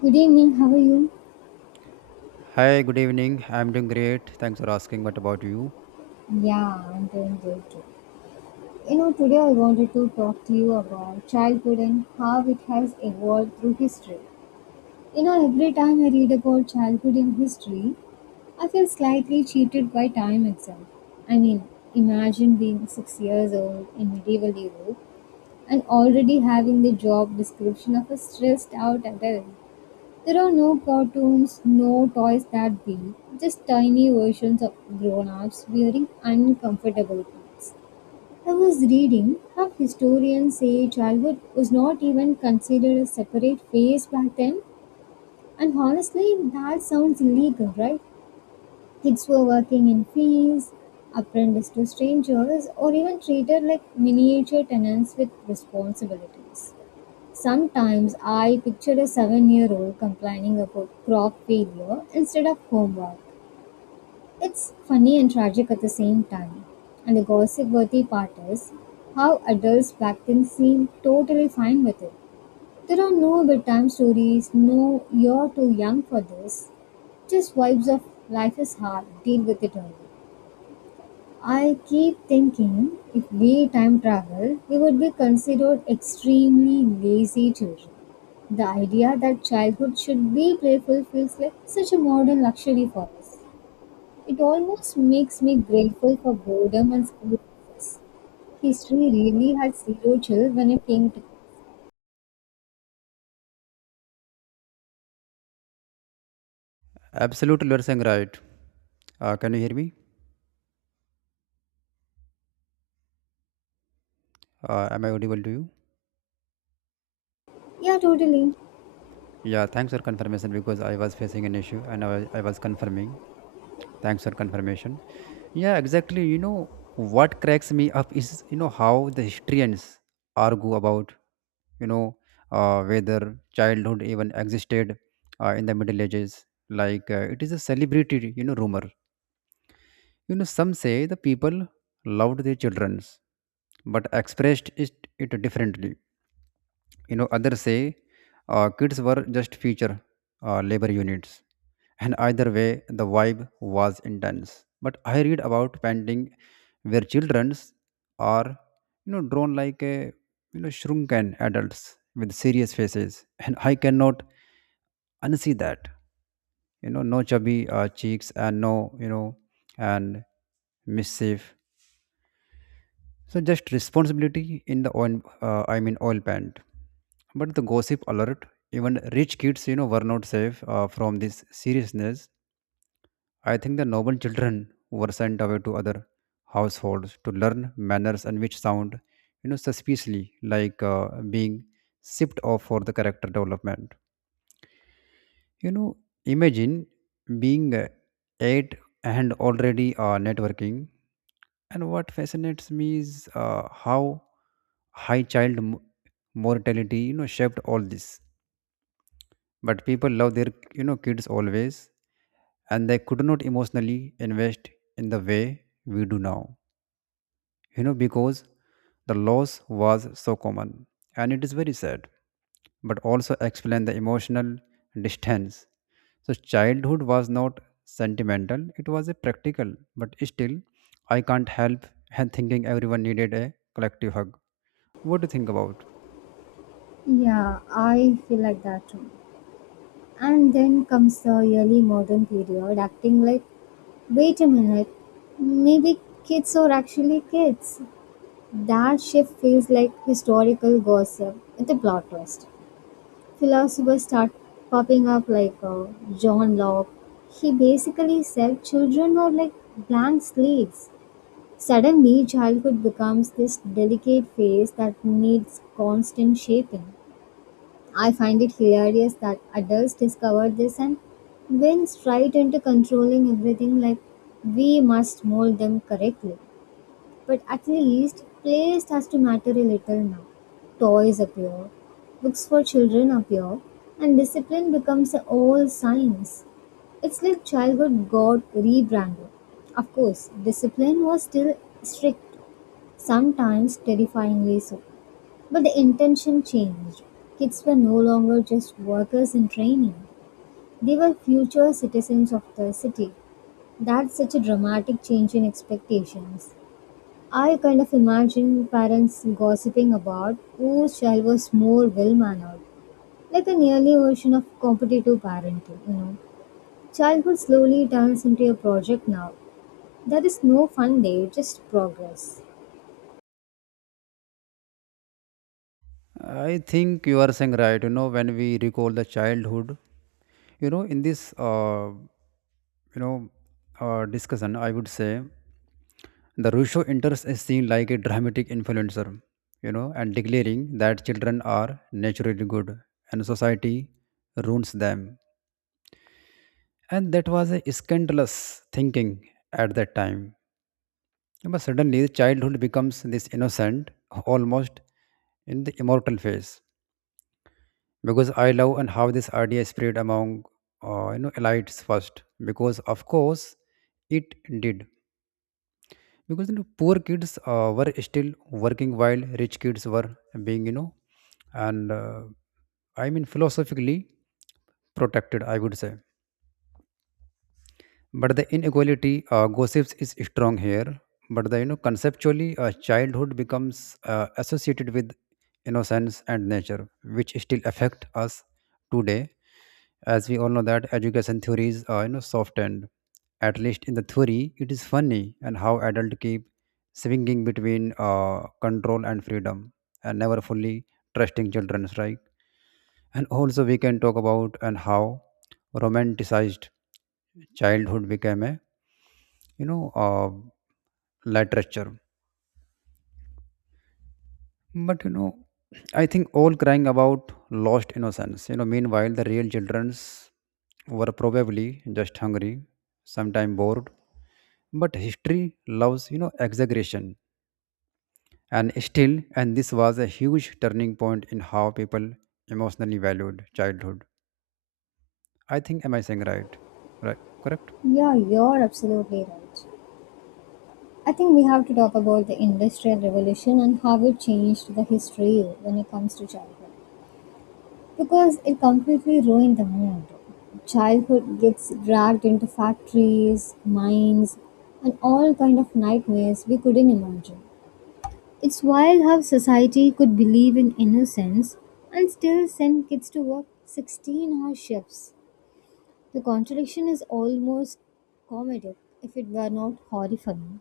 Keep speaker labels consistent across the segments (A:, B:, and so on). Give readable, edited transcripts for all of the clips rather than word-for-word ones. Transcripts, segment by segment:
A: Good evening, how are you?
B: Hi, good evening. I'm doing great. Thanks for asking. What about you?
A: Yeah, I'm doing good too. You know, today I wanted to talk to you about childhood and how it has evolved through history. You know, every time I read about childhood in history, I feel slightly cheated by time itself. I mean, imagine being 6 years old in medieval Europe and already having the job description of a stressed out adult. There are no cartoons, no toys that be, just tiny versions of grown ups wearing uncomfortable clothes. I was reading how historians say childhood was not even considered a separate phase back then, and honestly, that sounds illegal, right? Kids were working in fields, apprenticed to strangers, or even treated like miniature tenants with responsibilities. Sometimes I pictured a 7 year old complaining about crop failure instead of homework. It's funny and tragic at the same time. And the gossip worthy part is how adults back then seemed totally fine with it. There are no bedtime stories, no you're too young for this. Just vibes of life is hard, deal with it early. I keep thinking if we time travel, we would be considered extremely lazy children. The idea that childhood should be playful feels like such a modern luxury for us. It almost makes me grateful for boredom and school process. History really had zero chill when it came to.
B: Absolutely, you're saying right. Can you hear me? Am I audible to you?
A: Yeah, totally.
B: Yeah, thanks for confirmation because I was facing an issue and I was confirming. Thanks for confirmation. Yeah, exactly. What cracks me up is, how the historians argue about, you know, uh, whether childhood even existed in the Middle Ages. It is a celebrity, rumor. Some say the people loved their childrens but expressed it differently. Others say kids were just future labor units. And either way, the vibe was intense. But I read about painting where childrens are, drawn like a, shrunken adults with serious faces. And I cannot unsee that. No chubby cheeks and no and mischief. So just responsibility in the oil, I mean oil pant. But the gossip alert, even rich kids, were not safe from this seriousness. I think the noble children were sent away to other households to learn manners and which sound, suspiciously like being sipped off for the character development. You know, imagine being eight and already networking. And what fascinates me is how high child mortality, shaped all this. But people love their, kids always, and they could not emotionally invest in the way we do now, because the loss was so common and it is very sad, but also explain the emotional distance. So, childhood was not sentimental, it was a practical, but still, I can't help and thinking everyone needed a collective hug. What do you think about?
A: Yeah, I feel like that too. And then comes the early modern period, acting like, wait a minute. Maybe kids are actually kids. That shift feels like historical gossip with a plot twist. Philosophers start popping up like John Locke. He basically said children are like blank slates. Suddenly, childhood becomes this delicate phase that needs constant shaping. I find it hilarious that adults discover this and went straight into controlling everything like, we must mold them correctly. But at least place has to matter a little now. Toys appear, books for children appear, and discipline becomes a old science. It's like childhood got rebranded. Of course, discipline was still strict, sometimes terrifyingly so. But the intention changed. Kids were no longer just workers in training, they were future citizens of the city. That's such a dramatic change in expectations. I kind of imagine parents gossiping about whose child was more well mannered, like an early version of competitive parenting, you know. Childhood slowly turns into a project now. There is no fun day, just progress.
B: I think you are saying right, when we recall the childhood, you know, in this, you know, discussion, I would say the Rusho enters a scene like a dramatic influencer, and declaring that children are naturally good and society ruins them. And that was a scandalous thinking at that time. But suddenly, childhood becomes this innocent, almost in the immortal phase. Because I love and how this idea spread among elites first. Because of course, it did because poor kids were still working while rich kids were being, and philosophically protected I would say. But the inequality gossips is strong here. But the, conceptually, childhood becomes associated with innocence and nature, which still affect us today. As we all know that education theories are, softened, at least in the theory. It is funny and how adults keep swinging between control and freedom and never fully trusting children's right. And also, we can talk about and how romanticized childhood became a, you know uh, literature. But I think all crying about lost innocence. Meanwhile the real childrens were probably just hungry, sometimes bored. But history loves, exaggeration, and still, and this was a huge turning point in how people emotionally valued childhood. I think am I saying right? Right, correct.
A: Yeah, you're absolutely right. I think we have to talk about the Industrial Revolution and how it changed the history when it comes to childhood. Because it completely ruined the mood. Childhood gets dragged into factories, mines, and all kind of nightmares we couldn't imagine. It's wild how society could believe in innocence and still send kids to work 16-hour shifts. The contradiction is almost comedic if it were not horrifying.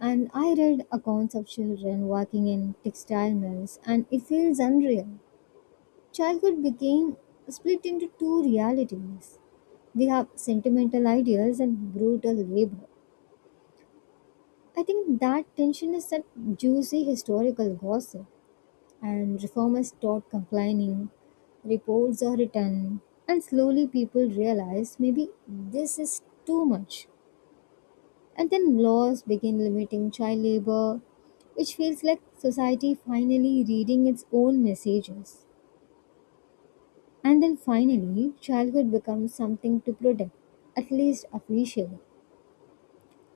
A: And I read accounts of children working in textile mills, and it feels unreal. Childhood became split into two realities. We have sentimental ideals and brutal labor. I think that tension is that juicy historical gossip, and reformers taught complaining, reports are written, and slowly people realize maybe this is too much. And then laws begin limiting child labor, which feels like society finally reading its own messages. And then finally, childhood becomes something to protect, at least officially.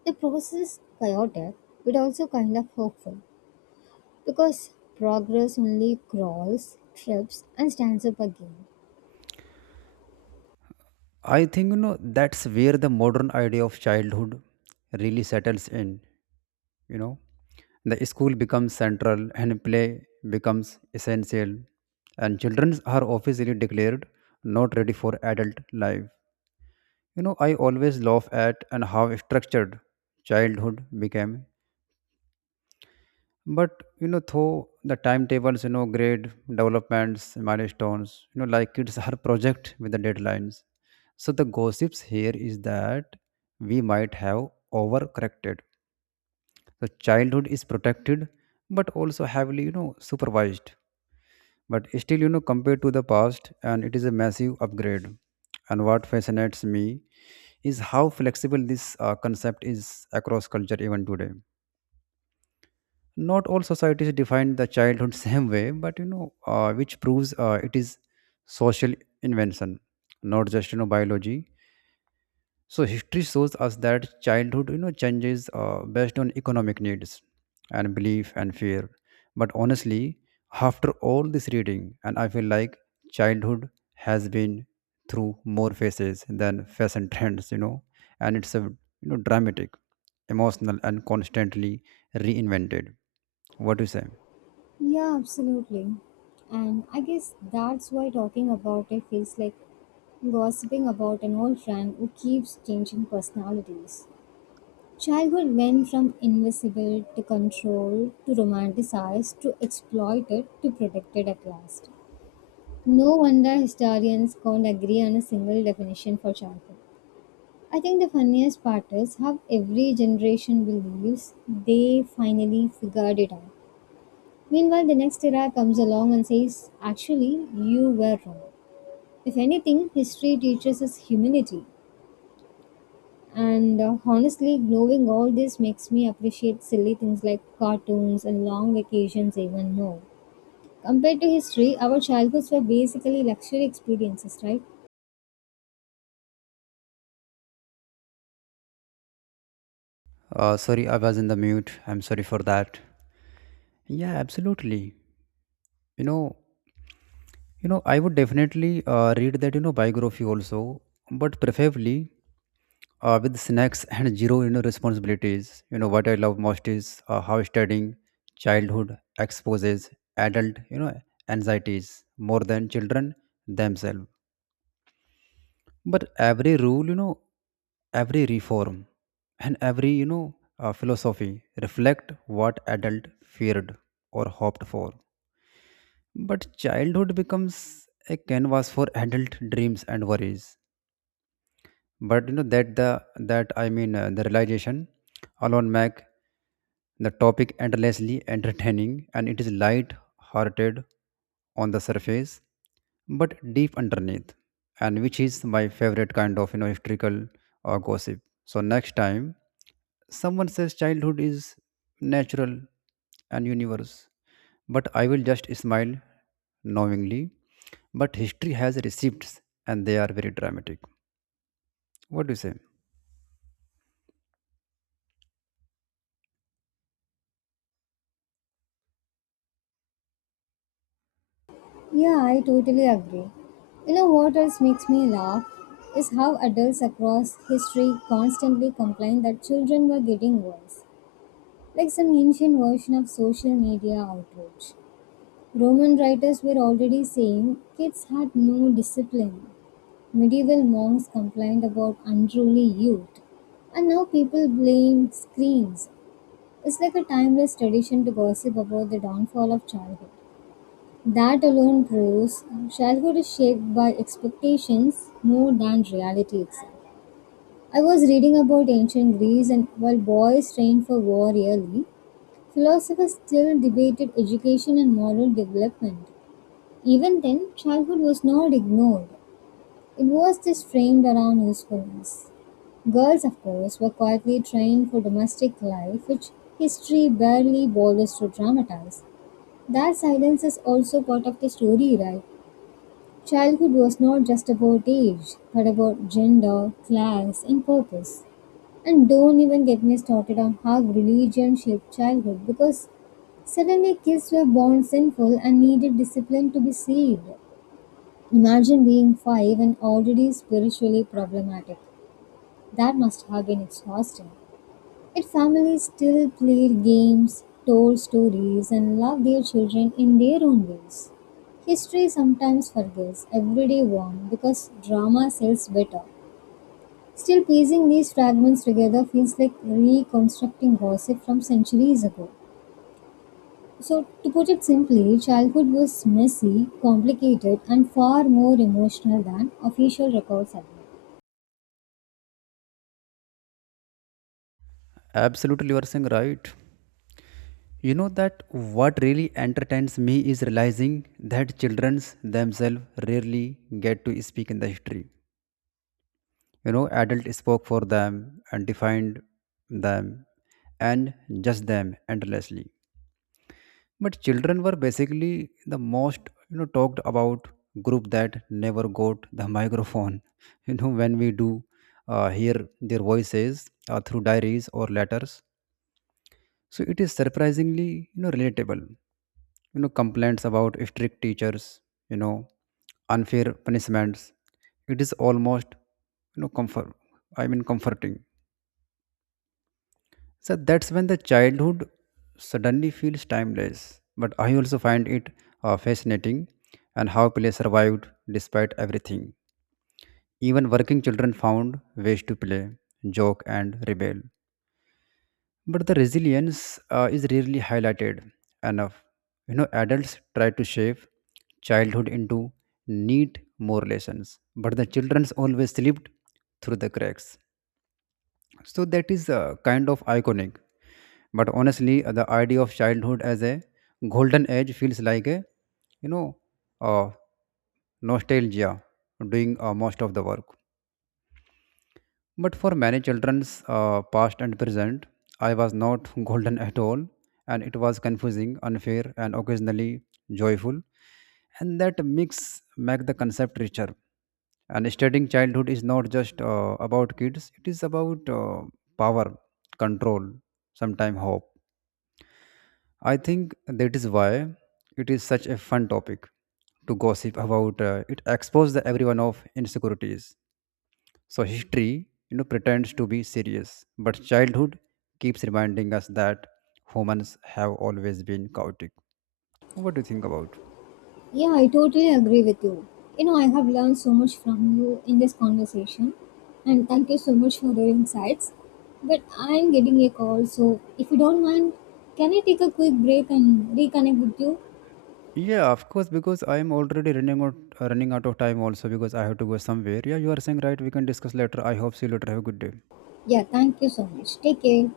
A: The process is chaotic, but also kind of hopeful, because progress only crawls, trips, and stands up again.
B: I think, that's where the modern idea of childhood really settles in. You know, the school becomes central and play becomes essential, and children are officially declared not ready for adult life. I always laugh at and how structured childhood became. But though the timetables, grade developments, milestones, like it's her project with the deadlines. So the gossips here is that we might have overcorrected. So childhood is protected, but also heavily, supervised. But still, compared to the past, and it is a massive upgrade. And what fascinates me is how flexible this concept is across culture even today. Not all societies define the childhood same way, but which proves it is social invention, not just, biology. So history shows us that childhood, changes based on economic needs and belief and fear. But honestly, after all this reading, and I feel like childhood has been through more phases than fashion trends, and it's a, dramatic, emotional, and constantly reinvented. What do you say?
A: Yeah, absolutely. And I guess that's why talking about it feels like gossiping about an old friend who keeps changing personalities. Childhood went from invisible to controlled to romanticized to exploited to protected at last. No wonder historians can't agree on a single definition for childhood. I think the funniest part is how every generation believes they finally figured it out. Meanwhile, the next era comes along and says, actually, you were wrong. If anything, history teaches us humility. And honestly, knowing all this makes me appreciate silly things like cartoons and long vacations even more. Compared to history, our childhoods were basically luxury experiences, right?
B: Sorry, I was in the mute. I'm sorry for that. Yeah, absolutely. You know, I would definitely read that, biography also, but preferably with snacks and zero, responsibilities. What I love most is how studying childhood exposes adult, anxieties more than children themselves. But every rule, every reform and every, philosophy reflect what adult feared or hoped for. But childhood becomes a canvas for adult dreams and worries. But that the that I mean the realization alone make the topic endlessly entertaining. And it is light hearted on the surface but deep underneath, and which is my favorite kind of, historical or gossip. So next time someone says childhood is natural and universe, but I will just smile knowingly. But history has receipts and they are very dramatic. What do you say?
A: Yeah, I totally agree. You know what else makes me laugh is how adults across history constantly complain that children were getting worse, like some ancient version of social media outrage. Roman writers were already saying kids had no discipline. Medieval monks complained about unruly youth. And now people blame screens. It's like a timeless tradition to gossip about the downfall of childhood. That alone proves childhood is shaped by expectations more than reality itself. I was reading about ancient Greece and while boys trained for war yearly, philosophers still debated education and moral development. Even then, childhood was not ignored. It was just framed around usefulness. Girls, of course, were quietly trained for domestic life, which history barely bothers to dramatize. That silence is also part of the story, right? Childhood was not just about age, but about gender, class, and purpose. And don't even get me started on how religion shaped childhood, because suddenly kids were born sinful and needed discipline to be saved. Imagine being five and already spiritually problematic. That must have been exhausting. Yet families still played games, told stories, and loved their children in their own ways. History sometimes forgets everyday wrong because drama sells better. Still piecing these fragments together feels like reconstructing gossip from centuries ago. So, to put it simply, childhood was messy, complicated, and far more emotional than official records admit.
B: Absolutely, you are saying right. That what really entertains me is realizing that children themselves rarely get to speak in the history. Adult spoke for them and defined them and judged them endlessly. But children were basically the most, talked about group that never got the microphone. When we do hear their voices through diaries or letters, so it is surprisingly, you know, relatable. You know, complaints about strict teachers, you know, unfair punishments. It is almost, comfort. I mean, comforting. So that's when the childhood suddenly feels timeless. But I also find it fascinating and how play survived despite everything. Even working children found ways to play, joke, and rebel. But the resilience is rarely highlighted enough. Adults try to shape childhood into neat more lessons, but the children's always slipped through the cracks. So that is kind of iconic. But honestly, the idea of childhood as a golden age feels like a, you know, uh, nostalgia doing most of the work. But for many children's past and present, I was not golden at all, and it was confusing, unfair, and occasionally joyful. And that mix make the concept richer. And studying childhood is not just about kids; it is about power, control, sometimes hope. I think that is why it is such a fun topic to gossip about. It exposes everyone of insecurities. So history, pretends to be serious, but childhood keeps reminding us that humans have always been chaotic. What do you think about?
A: Yeah, I totally agree with you. You know, I have learned so much from you in this conversation, and thank you so much for your insights. But I'm getting a call, so if you don't mind, can I take a quick break and reconnect with you?
B: Yeah, of course, because I am already running out of time also because I have to go somewhere. Yeah, you are saying right. We can discuss later. I hope see you later. Have a good day.
A: Yeah, thank you so much. Take care.